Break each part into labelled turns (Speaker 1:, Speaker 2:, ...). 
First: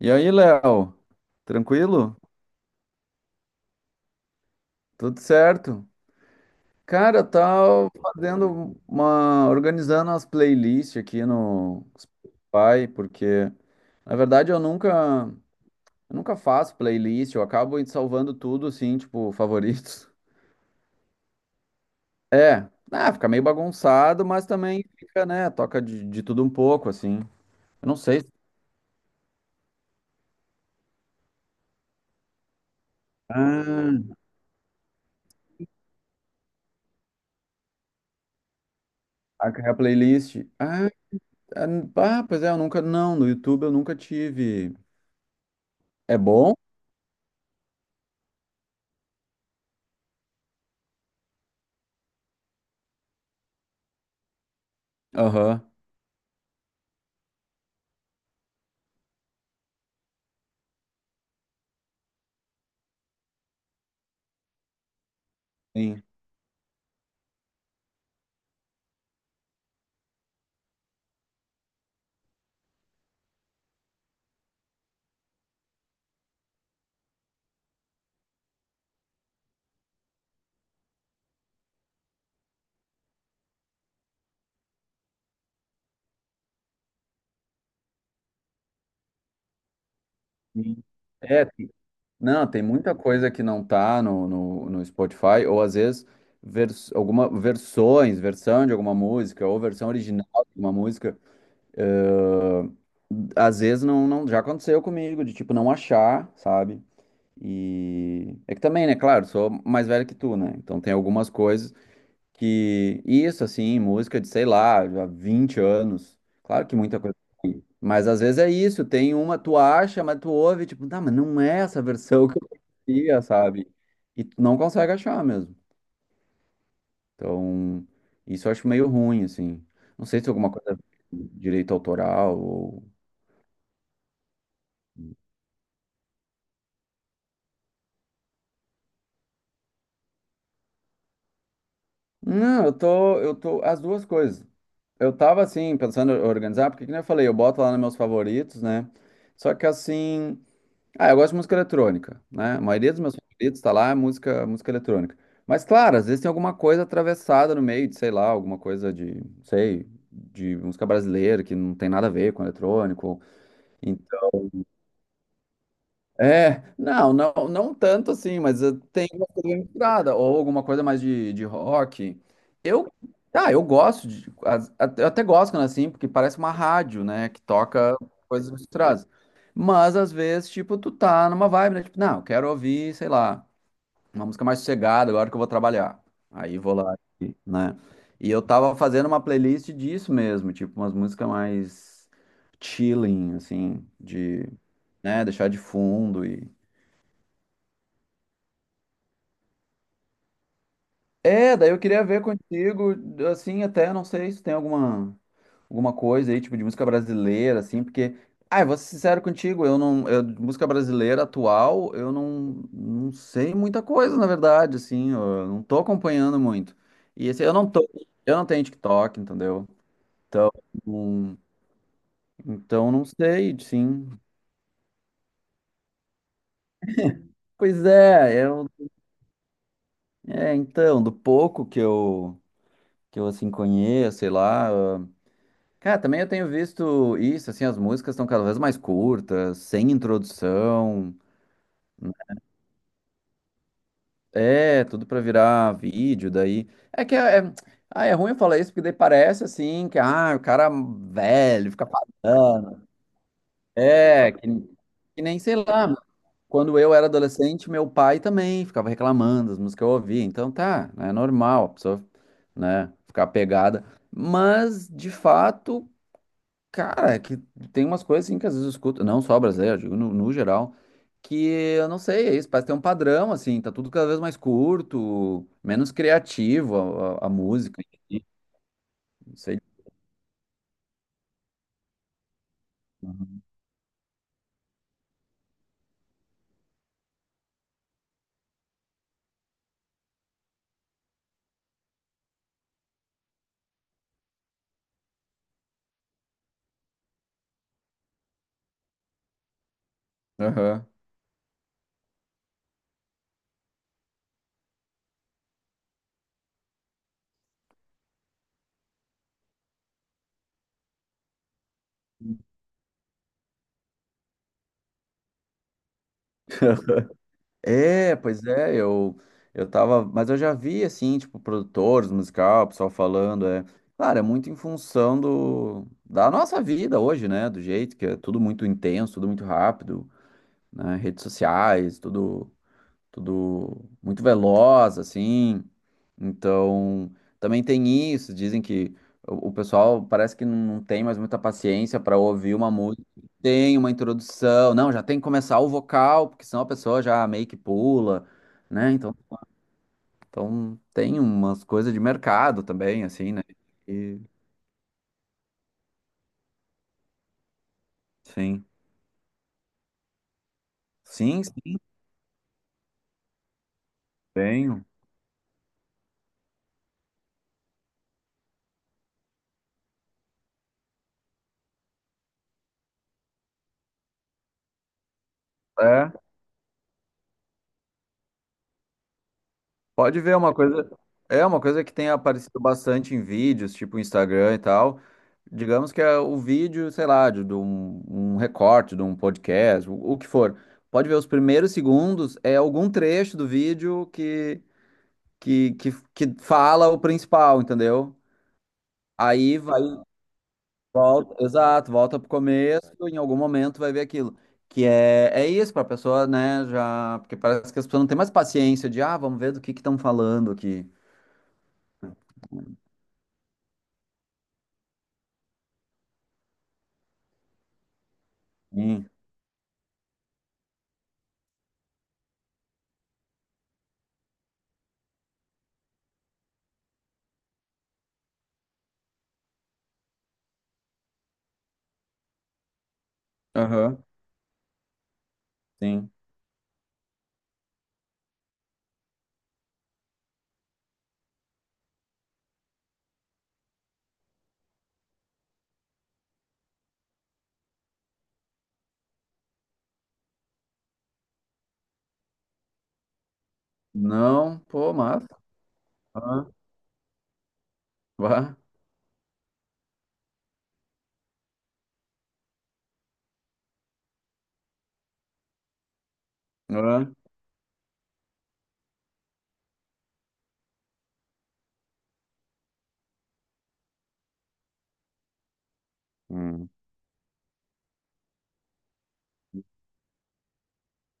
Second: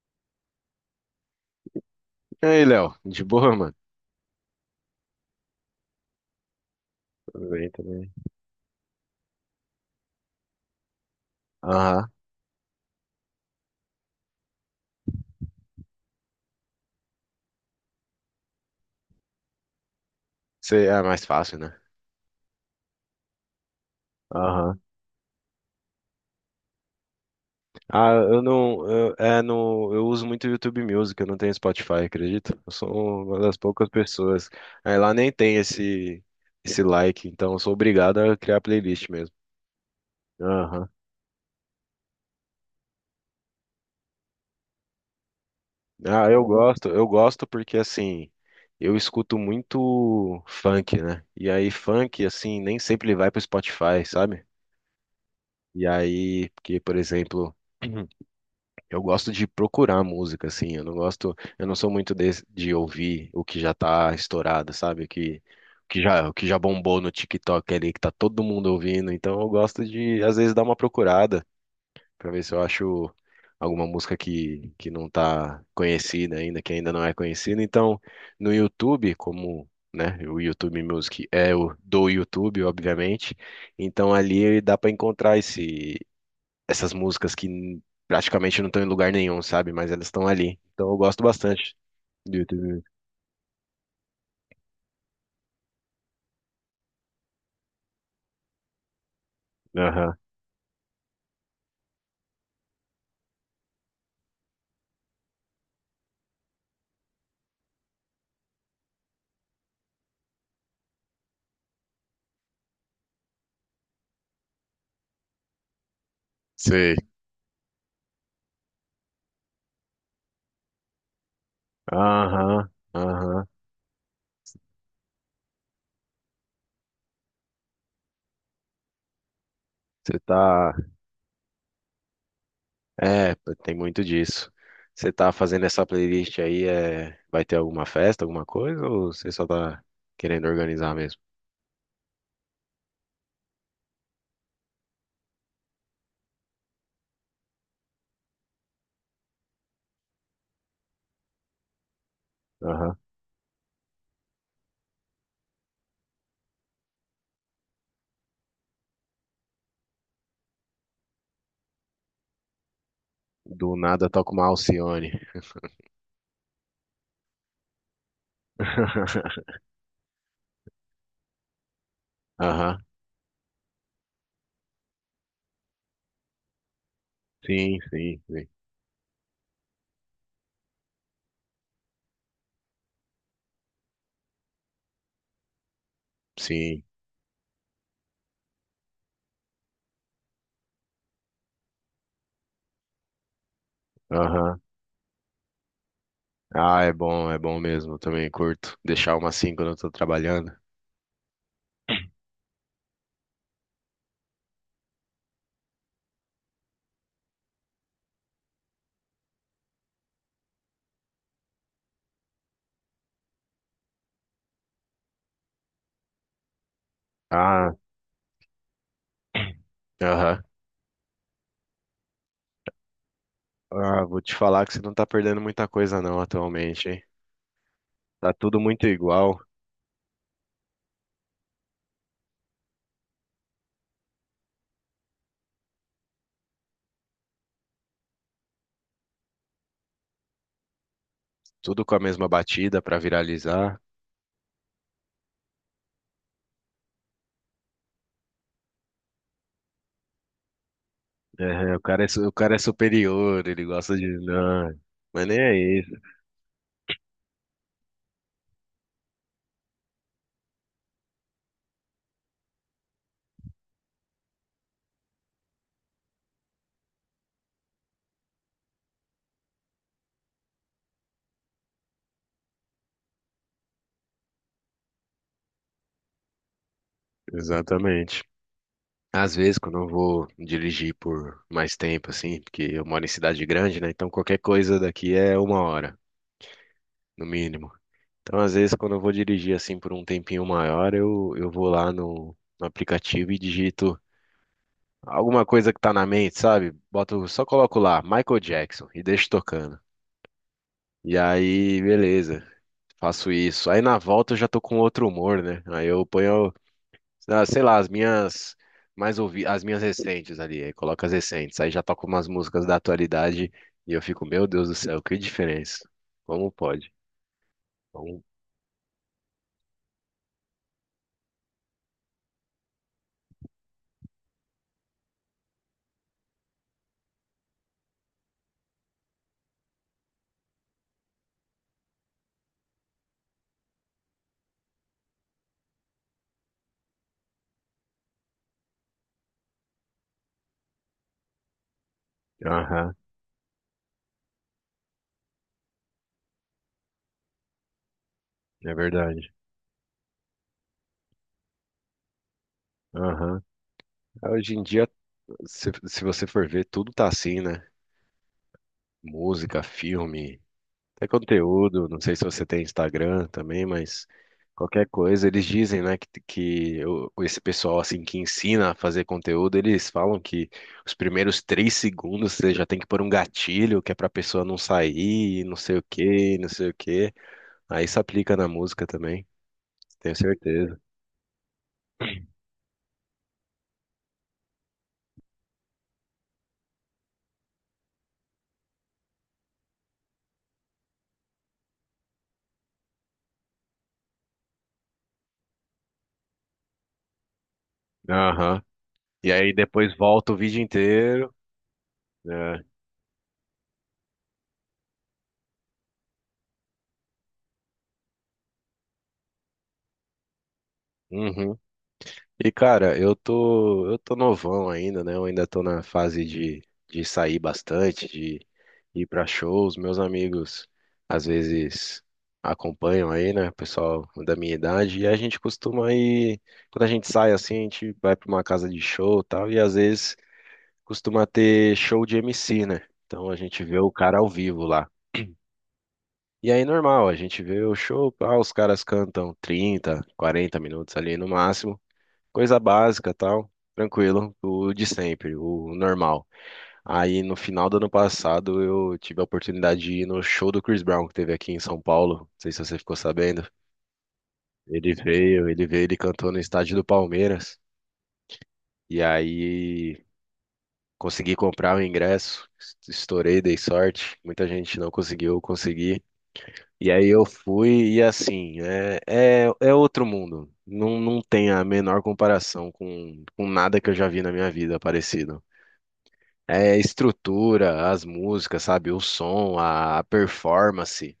Speaker 1: E aí, Léo? Tranquilo?
Speaker 2: E aí, Léo? De boa, mano?
Speaker 1: Tudo certo? Cara, eu
Speaker 2: Tudo bem
Speaker 1: tava
Speaker 2: também.
Speaker 1: fazendo uma, organizando as playlists aqui no
Speaker 2: Aham.
Speaker 1: Spotify, porque na verdade eu nunca faço playlist, eu acabo salvando tudo assim, tipo, favoritos.
Speaker 2: É mais fácil, né?
Speaker 1: É, fica meio bagunçado, mas
Speaker 2: Aham.
Speaker 1: também fica, né, toca de tudo um pouco assim. Eu não
Speaker 2: Ah,
Speaker 1: sei.
Speaker 2: eu não. Eu, é, no, Eu uso muito YouTube Music, eu não tenho Spotify, acredito. Eu sou uma das poucas
Speaker 1: Ah,
Speaker 2: pessoas. Aí lá nem tem esse like, então eu sou obrigado a criar playlist mesmo.
Speaker 1: a playlist.
Speaker 2: Aham.
Speaker 1: Ah, ah, pois é, eu nunca, não, no YouTube eu nunca tive. É
Speaker 2: Ah,
Speaker 1: bom?
Speaker 2: eu gosto porque assim. Eu escuto muito funk, né? E aí, funk, assim, nem sempre ele vai pro Spotify, sabe?
Speaker 1: Aham.
Speaker 2: E aí, porque, por exemplo. Eu gosto de procurar música, assim. Eu não sou muito de ouvir o que já tá estourado, sabe?
Speaker 1: Sim,
Speaker 2: O que já bombou no TikTok ali, que tá todo mundo ouvindo. Então eu gosto de, às vezes, dar uma procurada pra ver se eu acho alguma música que não tá conhecida ainda, que ainda não é conhecida. Então, no YouTube, como, né, o YouTube Music é o do YouTube, obviamente. Então ali dá pra encontrar esse essas músicas que praticamente não estão em lugar nenhum, sabe? Mas elas estão ali.
Speaker 1: sim.
Speaker 2: Então eu gosto
Speaker 1: É,
Speaker 2: bastante do
Speaker 1: não, tem
Speaker 2: YouTube.
Speaker 1: muita coisa que não tá no Spotify, ou às vezes vers, alguma versões, versão de alguma música, ou versão
Speaker 2: Aham.
Speaker 1: original de uma música. eh, às vezes não, já aconteceu comigo, de tipo, não achar, sabe? E é que também, né, claro, sou mais velho que tu, né? Então tem algumas coisas que. Isso, assim, música de, sei lá, há 20 anos. Claro que
Speaker 2: Sei.
Speaker 1: muita coisa. Mas às vezes é isso, tem uma, tu acha, mas tu ouve, tipo, tá, mas não é essa versão que eu
Speaker 2: Aham.
Speaker 1: conhecia,
Speaker 2: Aham.
Speaker 1: sabe? E tu não consegue achar mesmo. Então, isso eu acho meio ruim, assim. Não
Speaker 2: Você
Speaker 1: sei se é alguma
Speaker 2: tá.
Speaker 1: coisa de direito autoral ou.
Speaker 2: É, tem muito disso. Você tá fazendo essa playlist aí, é... vai ter alguma festa, alguma coisa, ou você só tá querendo organizar mesmo?
Speaker 1: Não, eu tô, as duas coisas. Eu tava assim, pensando em organizar, porque como eu falei, eu boto lá nos meus favoritos, né? Só que assim. Ah, eu gosto de música eletrônica, né? A maioria
Speaker 2: Aham.
Speaker 1: dos meus favoritos tá lá, é música eletrônica. Mas, claro, às vezes tem alguma coisa atravessada no meio de, sei lá, alguma coisa de, sei, de música brasileira que não tem nada a ver com eletrônico.
Speaker 2: Do nada toca uma Alcione.
Speaker 1: É, não tanto assim, mas tem uma coisa bem misturada, ou alguma coisa mais de rock.
Speaker 2: Aham.
Speaker 1: Eu, eu gosto de, eu até gosto quando é assim, porque parece uma rádio, né, que
Speaker 2: Sim,
Speaker 1: toca
Speaker 2: sim, sim.
Speaker 1: coisas misturadas. Mas às vezes, tipo, tu tá numa vibe, né, tipo, não, eu quero ouvir, sei lá, uma música mais sossegada agora que eu vou trabalhar. Aí vou
Speaker 2: Sim.
Speaker 1: lá, né? E eu tava fazendo uma playlist disso mesmo, tipo, umas músicas mais chilling, assim, de
Speaker 2: Aham.
Speaker 1: né, deixar de fundo e
Speaker 2: Ah, é bom mesmo. Eu também curto deixar uma assim quando eu tô trabalhando.
Speaker 1: É, daí eu queria ver contigo, assim, até não sei se tem alguma, alguma coisa aí, tipo, de música brasileira, assim, porque, ah, eu vou ser sincero contigo, eu não, eu, de música brasileira atual, eu não, não sei muita coisa, na verdade, assim, eu não tô acompanhando muito. E assim,
Speaker 2: Ah.
Speaker 1: eu não tenho TikTok, entendeu?
Speaker 2: Aham.
Speaker 1: Hum, então não sei,
Speaker 2: Ah,
Speaker 1: sim.
Speaker 2: vou te falar que você não tá perdendo muita coisa não atualmente, hein?
Speaker 1: Pois
Speaker 2: Tá
Speaker 1: é,
Speaker 2: tudo muito igual,
Speaker 1: é, então, do pouco que eu, assim, conheço, sei lá. Cara, também eu tenho visto isso, assim, as músicas estão cada vez mais curtas, sem introdução.
Speaker 2: tudo com a
Speaker 1: Né?
Speaker 2: mesma batida pra viralizar.
Speaker 1: É, tudo pra virar vídeo daí. É que é, é- ah, é ruim eu falar isso, porque daí parece assim que ah, o cara velho
Speaker 2: É,
Speaker 1: fica
Speaker 2: o cara é
Speaker 1: falando.
Speaker 2: superior, ele gosta de...
Speaker 1: É,
Speaker 2: Não,
Speaker 1: que
Speaker 2: mas nem
Speaker 1: nem
Speaker 2: é
Speaker 1: sei
Speaker 2: isso.
Speaker 1: lá. Quando eu era adolescente, meu pai também ficava reclamando das músicas que eu ouvia. Então tá, é normal a pessoa, né, ficar pegada. Mas, de fato. Cara, é que tem umas coisas assim que às vezes eu escuto, não só brasileiro, eu digo no geral, que eu não sei, é isso, parece ter um padrão, assim, tá tudo cada vez mais curto, menos criativo a música,
Speaker 2: Exatamente.
Speaker 1: enfim,
Speaker 2: Às
Speaker 1: não
Speaker 2: vezes,
Speaker 1: sei.
Speaker 2: quando eu vou dirigir por mais tempo, assim, porque eu moro em
Speaker 1: Uhum.
Speaker 2: cidade grande, né? Então qualquer coisa daqui é uma hora, no mínimo. Então, às vezes, quando eu vou dirigir, assim, por um tempinho maior, eu vou lá no aplicativo e digito alguma coisa que tá na mente, sabe? Boto, só coloco lá, Michael Jackson, e deixo tocando.
Speaker 1: Aham.
Speaker 2: E aí, beleza, faço isso. Aí na volta eu já tô com outro humor, né? Aí eu ponho, ah, sei lá, as minhas as minhas recentes ali, aí coloco as recentes. Aí já toco umas músicas da atualidade e eu fico, meu Deus do céu, que diferença. Como pode?
Speaker 1: É,
Speaker 2: Como-
Speaker 1: pois é, eu tava, mas eu já vi, assim, tipo, produtores musical, pessoal falando, é, claro, é muito em função do, da nossa vida hoje, né, do jeito que é tudo muito intenso, tudo muito rápido, né, redes sociais, tudo muito veloz, assim. Então, também tem isso. Dizem que o pessoal parece que não tem mais muita paciência para ouvir uma
Speaker 2: Aham,
Speaker 1: música. Tem uma introdução, não, já tem que começar o vocal, porque senão a pessoa já meio que pula,
Speaker 2: é
Speaker 1: né?
Speaker 2: verdade.
Speaker 1: Então tem umas coisas de mercado também, assim,
Speaker 2: Aham.
Speaker 1: né? E,
Speaker 2: Ah, hoje em dia, se você for ver, tudo tá assim, né?
Speaker 1: sim.
Speaker 2: Música, filme. Até
Speaker 1: Sim, sim,
Speaker 2: conteúdo, não sei se você tem Instagram também, mas
Speaker 1: tenho.
Speaker 2: qualquer coisa, eles dizem, né, esse pessoal, assim, que ensina a fazer conteúdo, eles falam que os primeiros três segundos você já tem que pôr um gatilho, que é pra pessoa não sair, não sei o
Speaker 1: É.
Speaker 2: quê, não sei o quê. Aí isso aplica na música também, tenho
Speaker 1: Pode ver é uma
Speaker 2: certeza.
Speaker 1: coisa. É uma coisa que tem aparecido bastante em vídeos, tipo Instagram e tal. Digamos que é o vídeo, sei lá, de um, um recorte, de um podcast, o que for. Pode ver os primeiros segundos, é algum trecho do vídeo que, que fala o principal, entendeu?
Speaker 2: Aham. E aí
Speaker 1: Aí
Speaker 2: depois
Speaker 1: vai,
Speaker 2: volta o vídeo inteiro,
Speaker 1: volta, exato, volta pro
Speaker 2: né?
Speaker 1: começo, em algum momento vai ver aquilo. Que é, é isso, pra pessoa, né, já. Porque parece que as pessoas não têm mais paciência de, ah, vamos ver do que estão falando aqui.
Speaker 2: Uhum. E cara, eu tô novão ainda, né? Eu ainda tô na fase de sair bastante, de ir pra shows. Meus amigos às vezes acompanham aí, né? O pessoal da minha idade. E a gente costuma ir, quando a gente sai assim, a gente vai pra uma casa de show e tal. E às vezes costuma ter show de MC, né? Então a gente vê o
Speaker 1: Aham,
Speaker 2: cara ao vivo lá.
Speaker 1: sim.
Speaker 2: E aí, normal, a gente vê o show, ah, os caras cantam 30, 40 minutos ali no máximo. Coisa básica, tal. Tranquilo, o de sempre, o normal. Aí no final do ano passado eu tive a oportunidade de ir no show do Chris Brown que teve aqui em São Paulo. Não sei se você ficou sabendo.
Speaker 1: Não, pô, mas.
Speaker 2: Ele veio, ele cantou no
Speaker 1: Aham,
Speaker 2: estádio do Palmeiras.
Speaker 1: vá,
Speaker 2: E aí consegui comprar o ingresso, estourei, dei sorte. Muita gente não conseguiu, eu consegui. E aí
Speaker 1: aham.
Speaker 2: eu fui e assim, é outro mundo. Não tem a menor comparação com nada que eu já vi na minha vida parecido.
Speaker 1: Hum.
Speaker 2: É, estrutura, as músicas, sabe? O som, a performance.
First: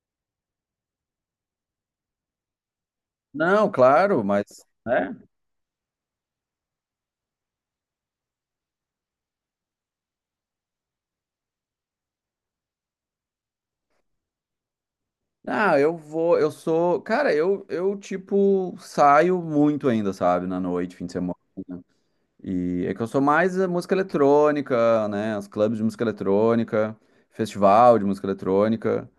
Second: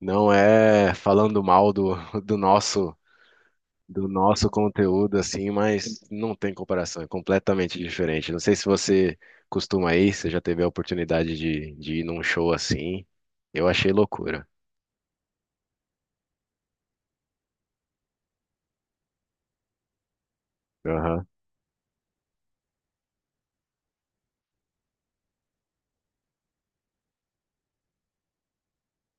Speaker 2: Não é falando mal do, do nosso
Speaker 1: Não,
Speaker 2: do
Speaker 1: claro, mas.
Speaker 2: nosso
Speaker 1: Né?
Speaker 2: conteúdo assim, mas não tem comparação, é completamente diferente. Não sei se você costuma ir, você já teve a oportunidade de ir num show assim. Eu achei loucura.
Speaker 1: Ah, eu vou. Eu sou. Cara, tipo, saio muito ainda, sabe? Na noite, fim de
Speaker 2: Aham.
Speaker 1: semana. E é que eu sou mais a música eletrônica, né? Os clubes de música eletrônica, festival de música eletrônica,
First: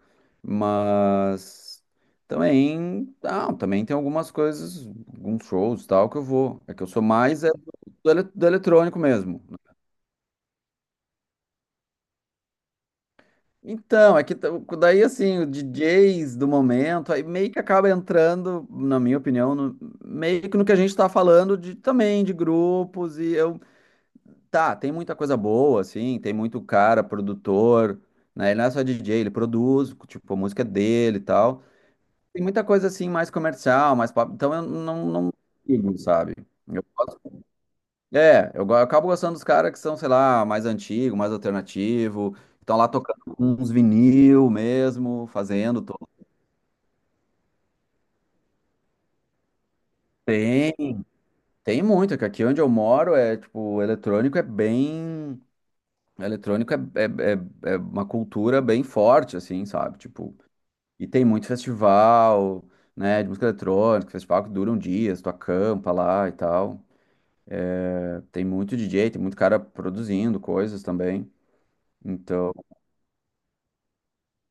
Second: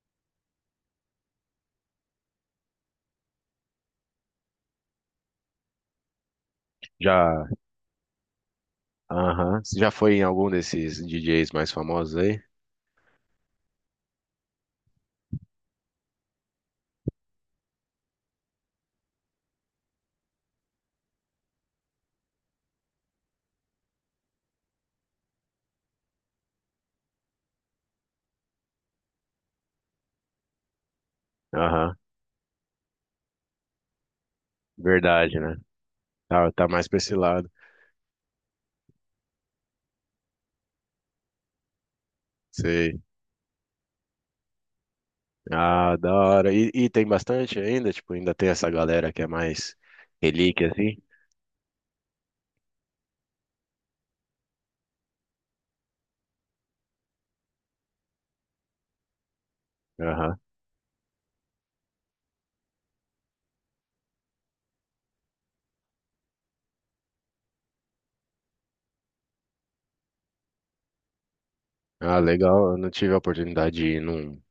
Speaker 1: mas também, ah, também tem algumas coisas, alguns shows e tal que eu vou. É que eu sou mais
Speaker 2: Já,
Speaker 1: é, do eletrônico mesmo.
Speaker 2: aham. Você já foi em algum desses DJs mais famosos aí?
Speaker 1: Então, daí assim, os DJs do momento, aí meio que acaba entrando, na minha opinião, meio que no que a gente tá falando de também de grupos e eu Tá, tem muita coisa boa, assim, tem muito cara, produtor, né? Ele não é só DJ, ele produz, tipo, a música é dele e tal.
Speaker 2: Aham,
Speaker 1: Tem muita coisa, assim, mais comercial, mais pop, então eu não, não
Speaker 2: verdade, né?
Speaker 1: digo, sabe?
Speaker 2: Tá, tá
Speaker 1: Eu
Speaker 2: mais pra esse
Speaker 1: gosto-
Speaker 2: lado.
Speaker 1: É, eu acabo gostando dos caras que são, sei lá, mais antigo, mais alternativo, estão lá
Speaker 2: Sei.
Speaker 1: tocando uns vinil mesmo, fazendo
Speaker 2: Ah,
Speaker 1: todo.
Speaker 2: da hora. E tem bastante ainda? Tipo, ainda tem essa galera que é mais relíquia,
Speaker 1: Tem,
Speaker 2: assim?
Speaker 1: tem muito, que aqui onde eu moro é, tipo, eletrônico é bem... Eletrônico é é uma cultura bem forte, assim, sabe? Tipo,
Speaker 2: Aham.
Speaker 1: E tem muito festival, né, de música eletrônica, festival que duram dias, tu acampa lá e tal. É, tem muito DJ, tem muito cara produzindo coisas também.
Speaker 2: Ah,
Speaker 1: Então,
Speaker 2: legal. Eu não tive a oportunidade de ir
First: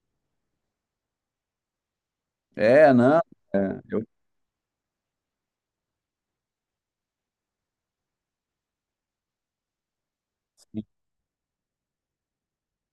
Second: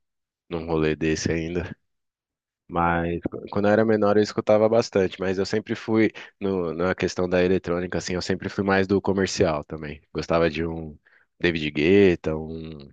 Speaker 2: num rolê desse ainda.
Speaker 1: é,
Speaker 2: Mas
Speaker 1: não,
Speaker 2: quando eu era
Speaker 1: eu
Speaker 2: menor eu escutava bastante, mas eu sempre fui no, na questão da eletrônica, assim, eu sempre fui mais do comercial também. Gostava de
Speaker 1: sim,
Speaker 2: um David Guetta, um,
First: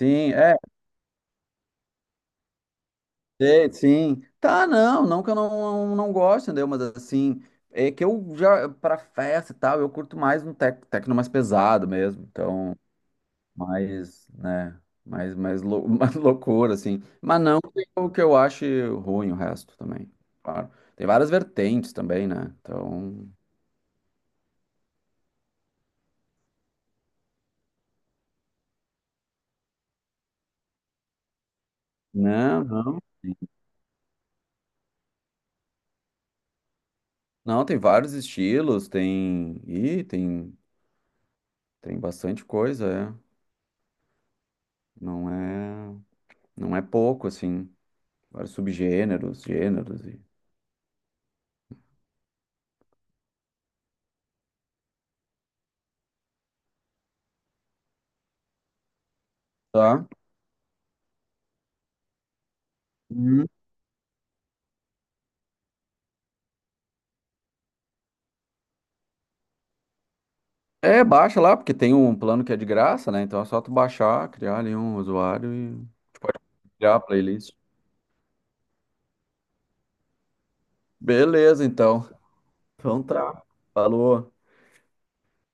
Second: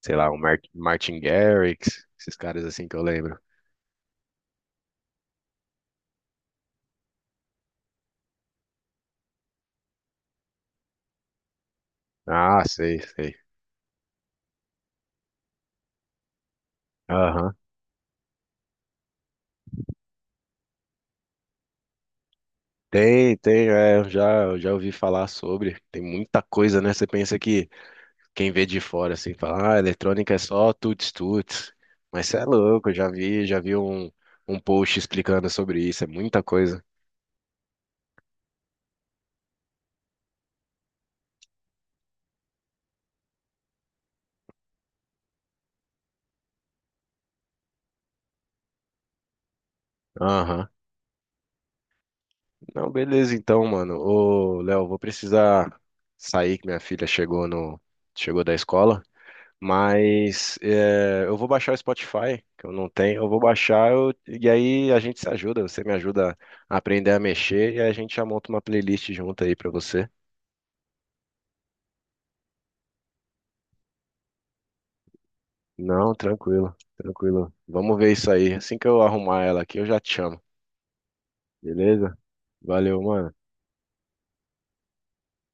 Speaker 2: sei lá,
Speaker 1: é,
Speaker 2: Martin Garrix, esses caras assim que eu lembro.
Speaker 1: sei, sim. Tá, não que eu não gosto, entendeu? Mas assim, é que eu já, pra festa e tal, eu curto mais um tecno mais pesado mesmo.
Speaker 2: Ah,
Speaker 1: Então,
Speaker 2: sei, sei.
Speaker 1: mais, né, mais, mais loucura, assim. Mas
Speaker 2: Aham.
Speaker 1: não que eu ache ruim o resto também, claro. Tem várias vertentes também, né? Então,
Speaker 2: Tem, tem, é, eu já ouvi falar sobre. Tem muita coisa, né? Você pensa que quem vê de fora assim fala, ah, eletrônica é só tuts-tuts. Mas você é
Speaker 1: não,
Speaker 2: louco,
Speaker 1: não.
Speaker 2: já vi um, um post explicando sobre isso, é muita coisa.
Speaker 1: Não, tem vários estilos, tem, tem bastante coisa, é. Não é, não é pouco, assim. Vários subgêneros, gêneros e...
Speaker 2: Aham. Não, beleza então, mano. Ô, Léo, vou precisar sair que minha filha chegou no chegou da escola,
Speaker 1: Tá.
Speaker 2: mas é, eu vou baixar o Spotify, que eu não tenho. Eu vou
Speaker 1: Uhum.
Speaker 2: baixar eu- E aí a gente se ajuda, você me ajuda a aprender a mexer e a gente já monta uma playlist junto aí pra você.
Speaker 1: É, baixa lá, porque tem um plano que é de graça, né? Então é só tu baixar, criar ali um usuário e
Speaker 2: Não,
Speaker 1: tu pode
Speaker 2: tranquilo,
Speaker 1: criar a
Speaker 2: tranquilo.
Speaker 1: playlist.
Speaker 2: Vamos ver isso aí. Assim que eu arrumar ela aqui, eu já te chamo.
Speaker 1: Beleza, então.
Speaker 2: Beleza? Valeu,
Speaker 1: Então
Speaker 2: mano.
Speaker 1: tá. Falou.